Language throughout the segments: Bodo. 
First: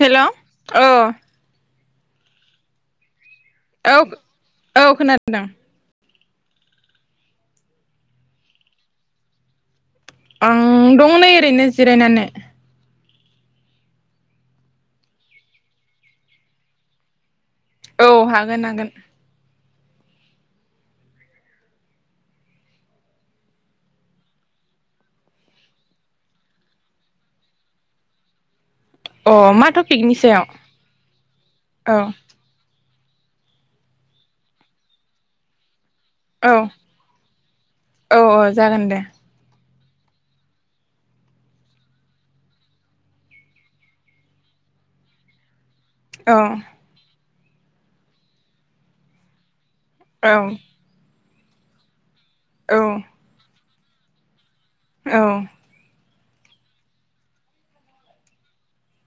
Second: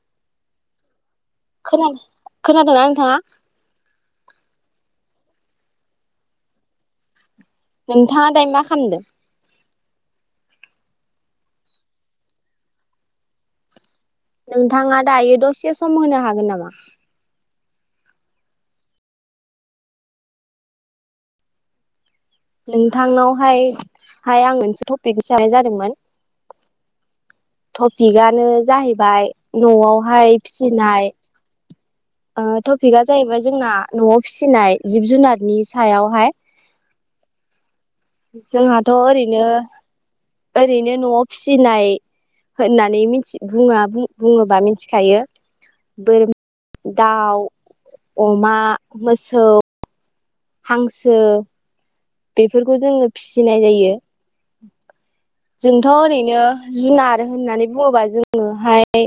हेल' औ । खोना खोनादोंना नोंथाङा? औ औ खोनादों । नोंथाङा दायो मा खामदों? आं दं नै ओरैनो जिरायनानै । नोंथाङा दायो दसे सम होनो हागोन नामा? औ हागोन हागोन । नोंथांनावहाय हाय आं मोनसे टपिक [unintelligible] जादोंमोन । टपिकआनो जाहै बाय अ मा टपिकनि न'आवहाय सायाव फिसिनाय औ आ ट' पिकआ जाहैबाय जोंना न'आव फिसिनाय जिब जुनारनि सायावहाय औ औ । औ जागोन जोंहाथ' दे ओरैनो ओरैनो न'आव फिसिनाय होननानै बुङा बुङोबा मिथिखायो बोर औ [inaudible] दाउ अमा मोसौ औ हांसो बेफोरखौ जोङो फिसिनाय जायो। औ [inaudible] जोंथ' ओरैनो ओ जुनार होननानै बुङोबा जोङोहाय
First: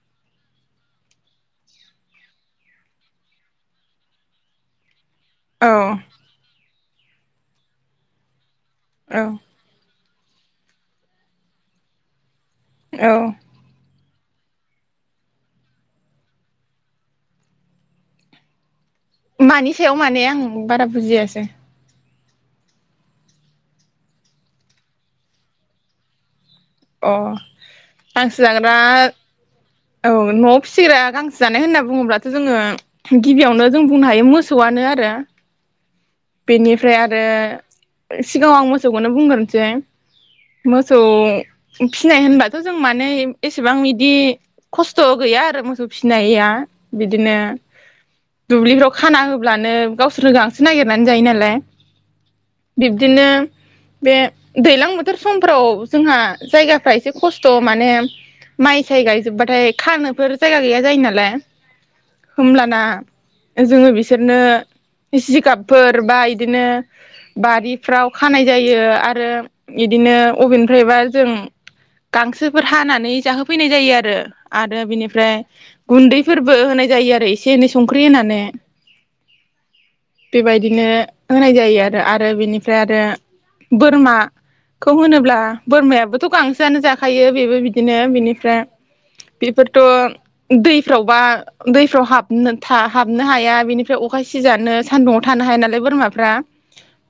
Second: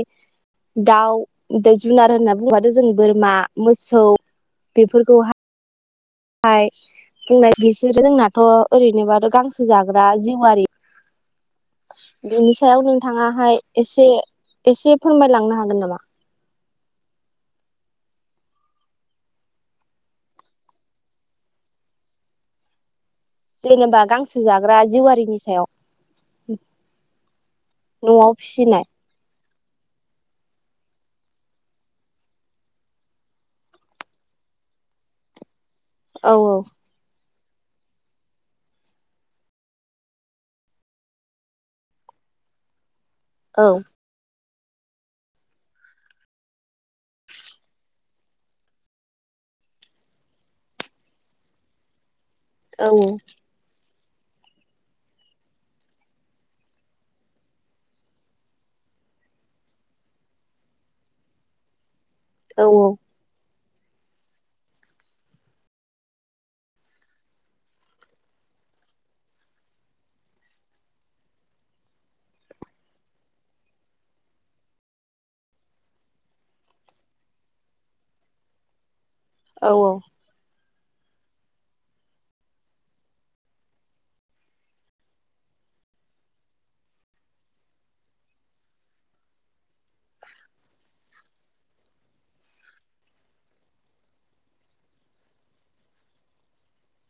दाउ जुनार होननानै बुङोबाथ' जों बोरमा मोसौ बेफोरखौहाय अह बुंनाय बिसोरो जोंनाथ' औ ओरैनोबाथ' गांसो जागोन [unintelligible] [inaudible] बिनि सायाव औ नोंथाङाहाय एसे एसे फोरमायलांनो हागोन नामा मानि सायाव माने आं बारा बुजियासै जेनेबा गांसो जाग्रा जिवारिनि सायाव अ न'आव हांसो जाग्रा फिसिनाय औ न'आव फिसिग्रा गांसो जानाय होनना बुङोब्लाथ' जोङो गिबियावनो जों बुंनो हायो मोसौआनो आरो औ बेनिफ्राय आरो सिगाङाव आं मोसौखौनो बुंग्रोनोसै मोसौ फिनाय होनबाथ' जों मा माने औ एसेबां बिदि खस्थ' गैया आरो मोसौ फिसिनाया बिदिनो दुब्लिफ्राव खाना होब्लानो गावसोरनो गांसो नागिर नानै जायोनालाय औ बिब्दिनो बे दैज्लां बोथोर समफोराव जोंहा जायगाफ्रा एसे खस्थ' माने माइ साय गायजोबबाथाय खानोफोर जायगा गैया जायो नालाय। औ होमब्लाना जोङो बिसोरनो जिगाब फोर बा बिदिनो बारिफ्राव खानाय जायो आरो इदिनो अबेनिफ्रायबा जों गांसोफोर हानानै जाहोफैनाय जायो आरो आरो बिनिफ्राय गुन्दैफोरबो होनाय जायो आरो एसे एनै संख्रि होनानै औ औ बेबायदिनो होनाय जायो आरो आरो बेनिफ्राय आरो बोरमाखौ होनोब्ला बोरमायाबोथ' गांसोआनो जाखायो बेबो बिदिनो बिनिफ्राय बेफोरथ' दैफ्रावबा दैफ्राव हाबनो हाबनो हाया बिनिफ्राय अखा सिजानो सान्दुङाव थानो हाया नालाय बोरमाफ्रा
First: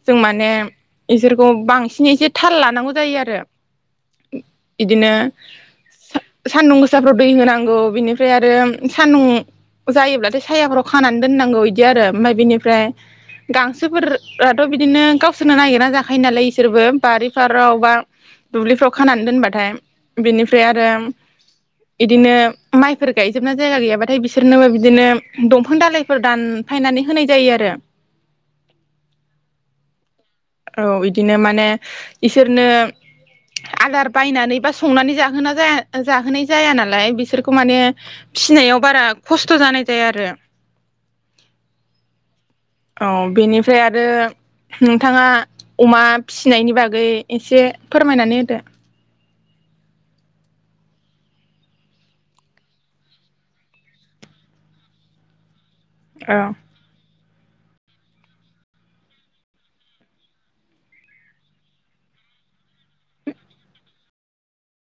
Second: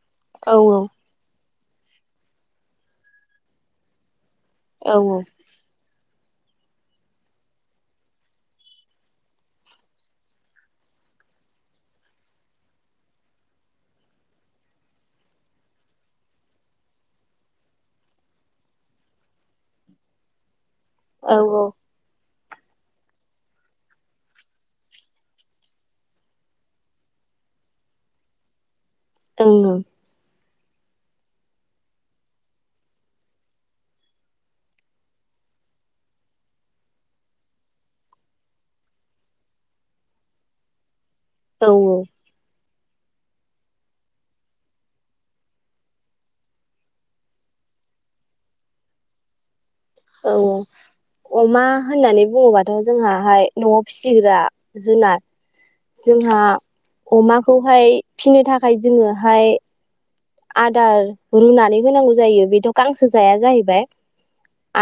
जों माने औ इसोर खौ बांसिन एसे थाल लानांगौ जायो आरो औ बिदिनो सान्दुं गोसाफ्राव दै होनांगौ बिनिफ्राय आरो सान्दुं जायोब्लाथाय सायाफोराव खानानै दोननांगौ बिदि आरो ओमफ्राय बिनि फ्राय गांसोफोराथ' बिदिनो गावसोरनो नागिरा जाखायो नालाय इसोरबो बारि फाराव बा दुब्लिफ्राव खानानै दोनबाथाय बिनिफ फ्राय आरो औ ओं इदिनो माइफोर गायजोबना जायगा गैयाबाथाय बिसोरनोबो बिदिनो दंफां दालाइफोर दानफायनानै होनाय जायोआरो द ओं ओ औ बिदिनो माने इसोरनो आदार बायनानै बा संनानै जाहोना जाया जाहोनाय जाया नालाय बिसोरखौ माने फिनायाव बारा खस्थ' जानाय जायाआरो औ औ औ बेनिफ्राय आरो नोंथाङा अमा फिनायनि बागै एसे फोरमायनानै होदो औ अमा होननानै बुङोबाथ' जोंहाहाय न'आव फिसिग्रा जुनार औ जोंहा अमाखौहाय फिनो थाखाय जोङोहाय आदार रुनानै होनांगौ जायो बेथ' गांसो जाया जाहैबाय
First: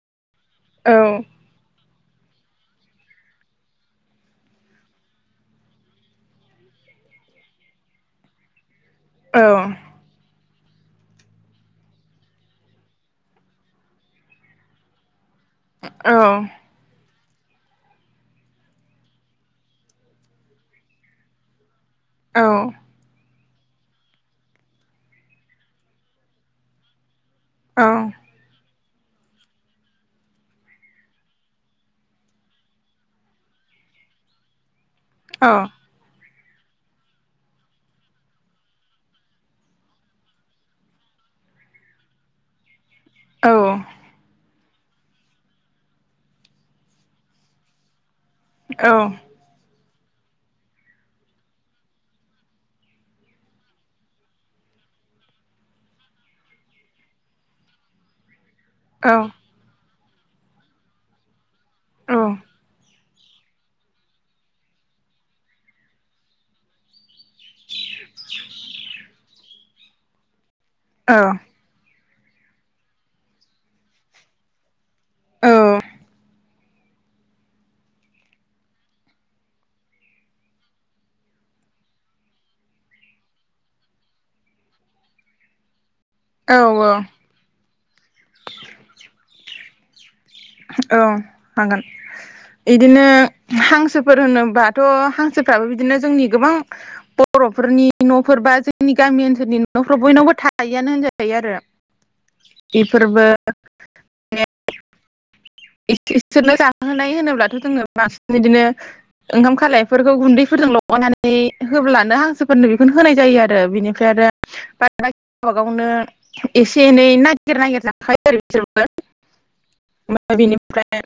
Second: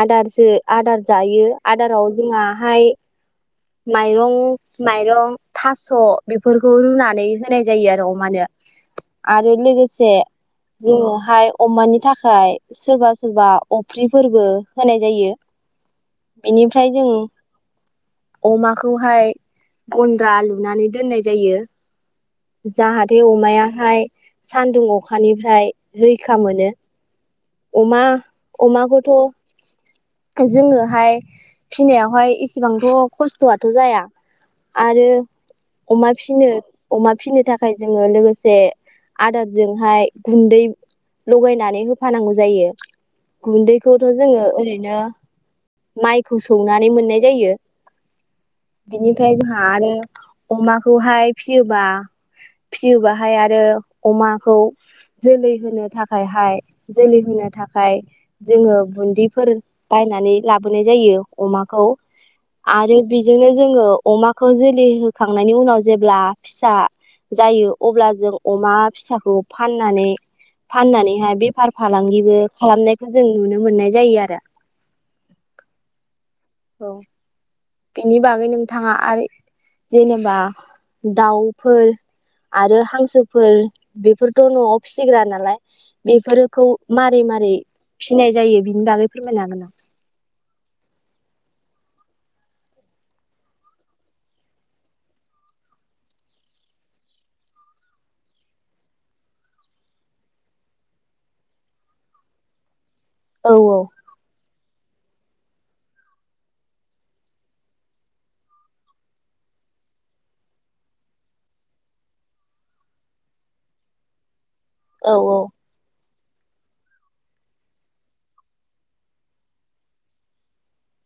आदारस सो औ आदार जायो आदाराव जोंङाहाय माइरं माइरं थास' बेफोरखौ रुनानै होनाय जायो आरो अमानो । औ आरो लोगोसे जोङोहाय अमानि थाखाय सोरबा सोरबा अफ्रिफोरबो होनाय जायो । बेनिफ्राय जों अमाखौहाय गन्द्रा लुनानै दोननाय जायो औ । जाहाथे अ अमायाहाय सानदुं अखानिफ्राय रैखा मोनो । औ अमा अमाखौ ओ जोङोहाय फिनायावहाय एसेबांथ' खस्थ'आथ' जाया । आरो औ अमाद फिनो अमाद फिनो थाखाय जोङो लोगोसे आदारजोंहाय गुन्दै लगायनानै होफानांगौ जायो । औ गुन्दैखौथ' जोङो ओरै बिदिनो माइखौ सौनानै मोननाय जायो । औ बिनिफाय जोंहा आरो अमाखौहाय फिसियोबा फिसियोबाहाय आरो अमाखौ जोलै होनो थाखायहाय जोलै होनो थाखाय जोङो बुन्दिफोर बायनानै लाबोनाय जायो । अमाखौ आरो बेजोंनो जोङो अमाखौ जोलै होखांनायनि उनाव जेब्ला फिसा जायो अब्ला जों अमा फिसाखौ फाननानै फाननानैहाय बेफार फालांगि बे खालामनायखौ जों नुनो मोननाय जायो आरो । औ बिनि बागै नोंथाङा आरो जेनेबा दाउ फोर आरो हांसोफोर बेफोरथ' न'आव फिसिग्रा नालाय । बेफोरखौ औ औ मारै मारै फिसिनाय जायो बिनि बागै फोरमायनो हागोन ना? [inaudible] औ हागोन इदिनो हांसोफोर होनोबाथ' हांसोफ्राबो बिदिनो जोंनि गोबां बर'फोरनि न'फोर बा जोंनि गामि ओनसोलनि न'फोराव बयनावबो थायोआनो होनजायो आरो । इफोरबो औ [unintelligible] बिसोरनो जाहोनाय होनोब्लाथ' जोङो बांसिन बिदिनो ओंखाम खालायफोरखौ गुन्दैफोरजों लगायनानै होब्लानो हांसोफोरनो बेखौनो होनाय जायो आरो बिनिफ्राय आरो [unintelligible] औ गावबागावनो एसे एनै नागिर नागिर जाखायो आरो बिसोरबो। बेनिफ्राय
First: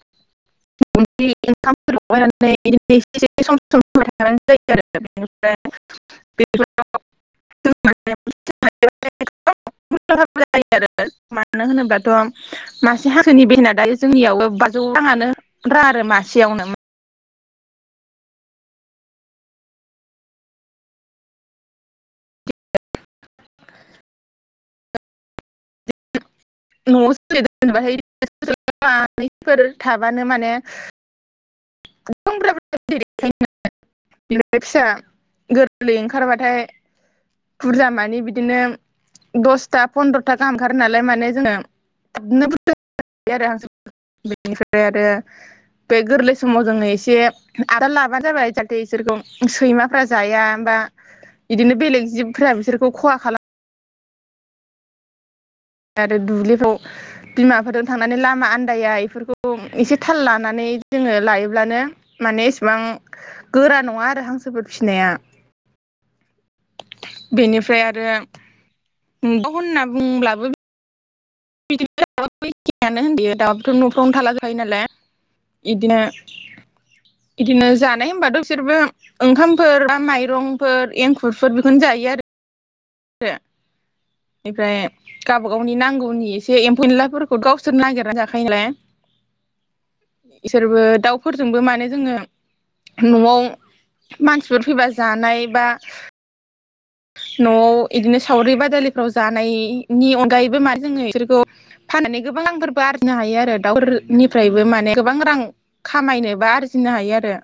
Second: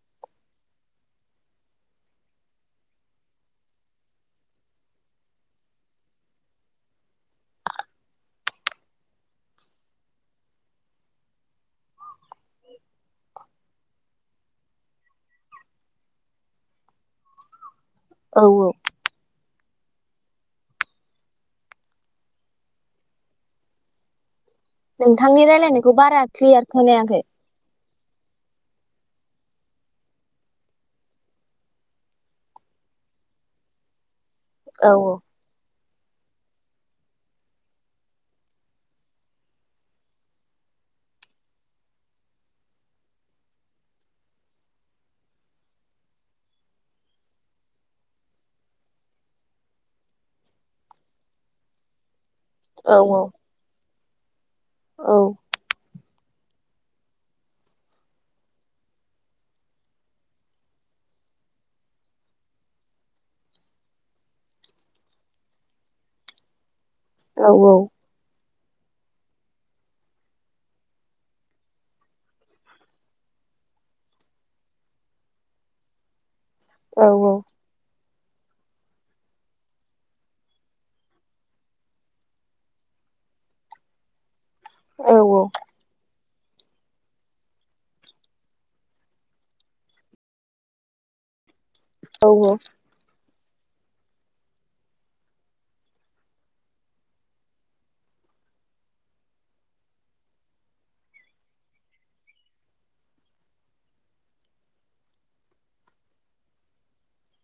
[unintelligible] मानो होनोब्लाथ' मासे हांसोनि बेसेना दायो जोंनियावबो बाजौ राङानो रा आरो मासेयावनो। औ औ नोंथांनि रायलायनायखौ बारा क्लियार न' खोनायाखै [unintelligible] [unintelligible] थाबानो माने [unintelligible] बिनिफ्राय फिसा औ गोर गोरलै ओंखारबाथाय बुरजा मानि बिदिनो दसथा फन्द्र'था गाहाम ओंखारो नालाय माने जोङो [unintelligible] बेनिफ्राय आरो बे गोरलै समाव जोङो एसे आदार लाबानो जाबाय जाहाथे बिसोरखौ सैमाफ्रा जाया बा बिदिनो बेलेग जिब फोरा बिसोरखौ औ खहा खालाम औ आरो दुब्लिफ्राव बिमाफोरजों थांनानै लामा आन्दाया बेफोरखौ एसे थाल लानानै जोङो लायोब्लानो माने एसेबां गोरा नङा आरो हांसोफोर फिसिनाया। औ बेनिफ्राय आरो [unintelligible] होनना बुंब्लाबो बिदिनो [unintelligible] दाबोथ' न'फ्रावनो थालाजोबखायो नालाय बिदिनो औ इदिनो जा जानाय होनबाथ' बिसोरबो ओंखामफोर बा माइरंफोर एंखुरफोर बेखौनो जायो आरो। से बेनिफ्राय औ गावबा गावनि नांगौनि ए‌ एसे एम्फौ एनलाफोरखौ गावसोर नागिरना जाखायो नालाय इसोरबो दाउफोरजोंबो माने जोङो न'आव मानसिफोर फैबा जानाय बा न'वाव इदिनो सावरि बादालिफ्राव जानायनि अनगायैबो मा जोङो बिसोरखौ फाननानै गोबां रांफोरबो आरजिनो हायो आरो दाउफोरनिफ्रायबो माने गोबां रां खामायनोबा आरजिनो हायो आरो।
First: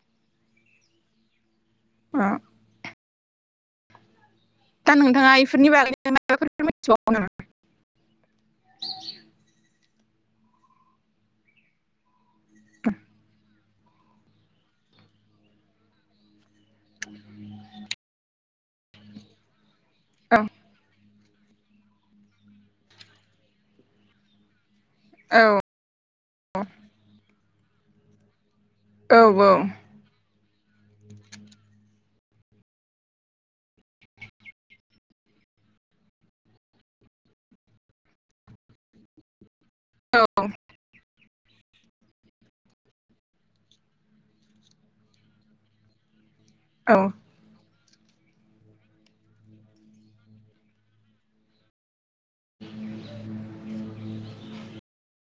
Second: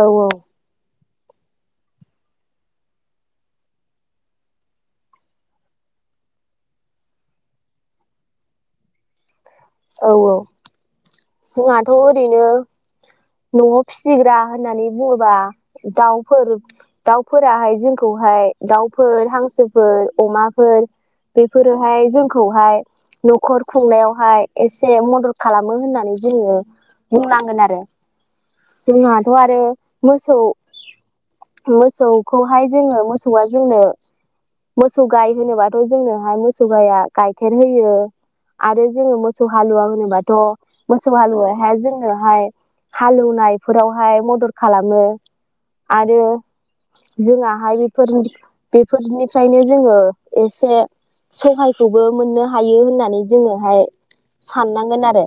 औ औ उम दा नोंथाङा बेफोरनि बागै नों माबाफोर मिथिबावौ नामा? औ औ जोङाथ' ओरैनो न'आव फिसिग्रा होननानै बुङोबा दाउफोर दाउफोराहाय जोंखौहाय दाउफोर हांसो फोर अमाफोर बेफोरोहाय जोंखौहाय न'खर खुंनायावहाय एसे से मदद खालामो होननानै जोङो बुंनांगोन आरो [unintelligible] औ जोंहाथ' आरो मोसौ मोसौखौहाय जोङो मोसौआ जोंनो मोसौ गाय होनोबाथ' जोंनोहाय मोसौ गाइया गाइखेर होयो आरो जोङो मो सौ हालुवा औ होनोबाथ मोसौ हा [unintelligible] फुङावहाय जोंनोहाय हालेवनायफोरावहाय मदद खालामो आरो औ जोंहा हाय [unintelligible] बेफोरनिफ्रायनो जोङो एसे सहायखौबो मोननो हायो होननानै जोङोहाय साननांगोन आरो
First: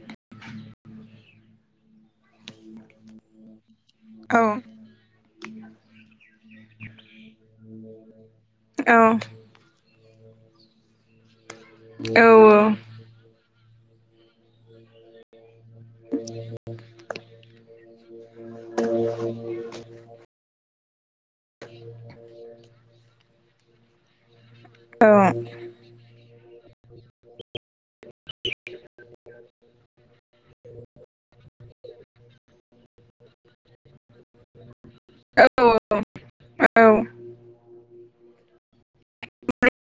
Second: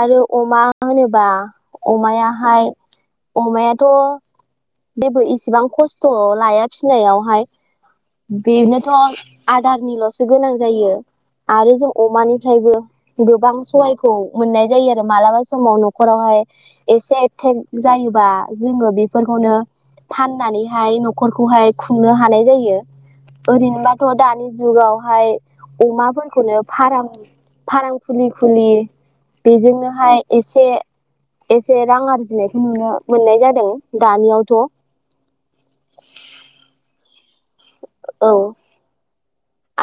आरो अमा होनोबा अमायाहाय अमायाथ' औ जेबो इसेबां खस्थ' लाया फिनायावहाय बेनोथ' आदारनिल'स गोनां जायो। आरो जों औ अमानिफ्रायबो गोबां सहायखौ मोननाय जायो आरो मालाबा समव न'खरावहाय एसे थेक जायोबा जोङो बेफोरखौनो फाननानै हाय न'खरखौहाय खुंनो हानाय जायो। ओरैनोबाथ' दानि जुगावहाय अमाफोरखौनो फाराम फाराम खुलि खुलि बेजोंनोहाय एसे एसे रां आरजिनायखौ नुनो मोननाय जादों। दानियावथ' औ औ औ औ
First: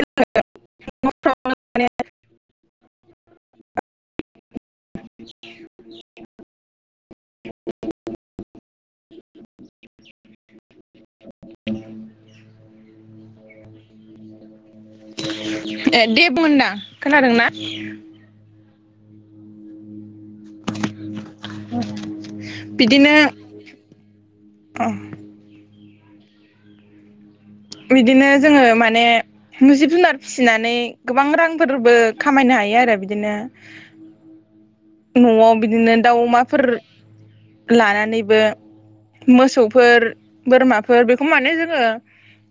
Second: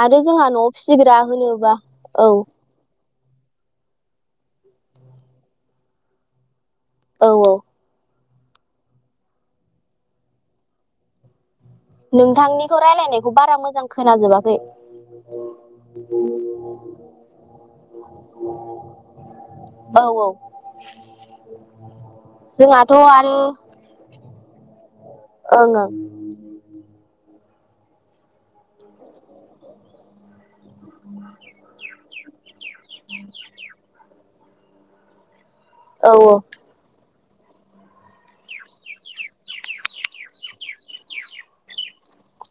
आरो जोंहा न'आव फिसिग्रा होनोबा औ औ औ नोंथांनिखौ रायलायनायखौ बारा मोजां खोनाजोबाखै। दे [unintelligible] बुं होनदां खोनादोंना? औ औ जोंहाथ' बिदिनो आरो [inaudible] बिदिनो जोङो माने जिब जुनार फिसिना नै गोबां रांफोरबो खामायनो हायो। हायो आरो बिदिनो। न'आव बिदिनो ओं औ दाउ अमाफोर लानानैबो मोसौफोर, बोरमाफोर बेखौ माने जोङो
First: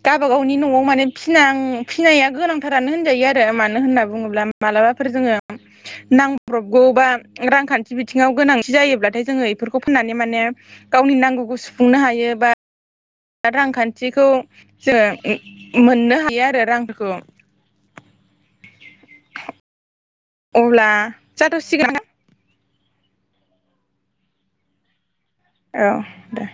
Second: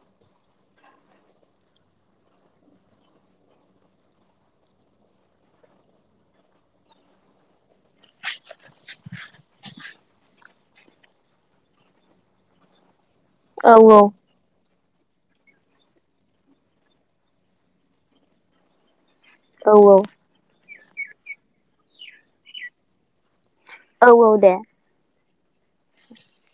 गाबा गावनि न'आव माने फिनां फिनाया गोनांथारानो होनजायो आरो मानो होनना बुङोब्ला मालाबाफोर जोङो नांब्रबगौ बा रांखान्थि बिथिङाव गोनांथि जायोब्लाथाय जोङो इफोरखौ फाननानै माने गावनि नांगौखौ सुफुंनो हायो बा औ रांखान्थिखौ जोङो उ मोननो हायो आरो रांफोरखौ। औ औ। अब्ला जाथ'सिगोन ना? औ औ दे। औ दे।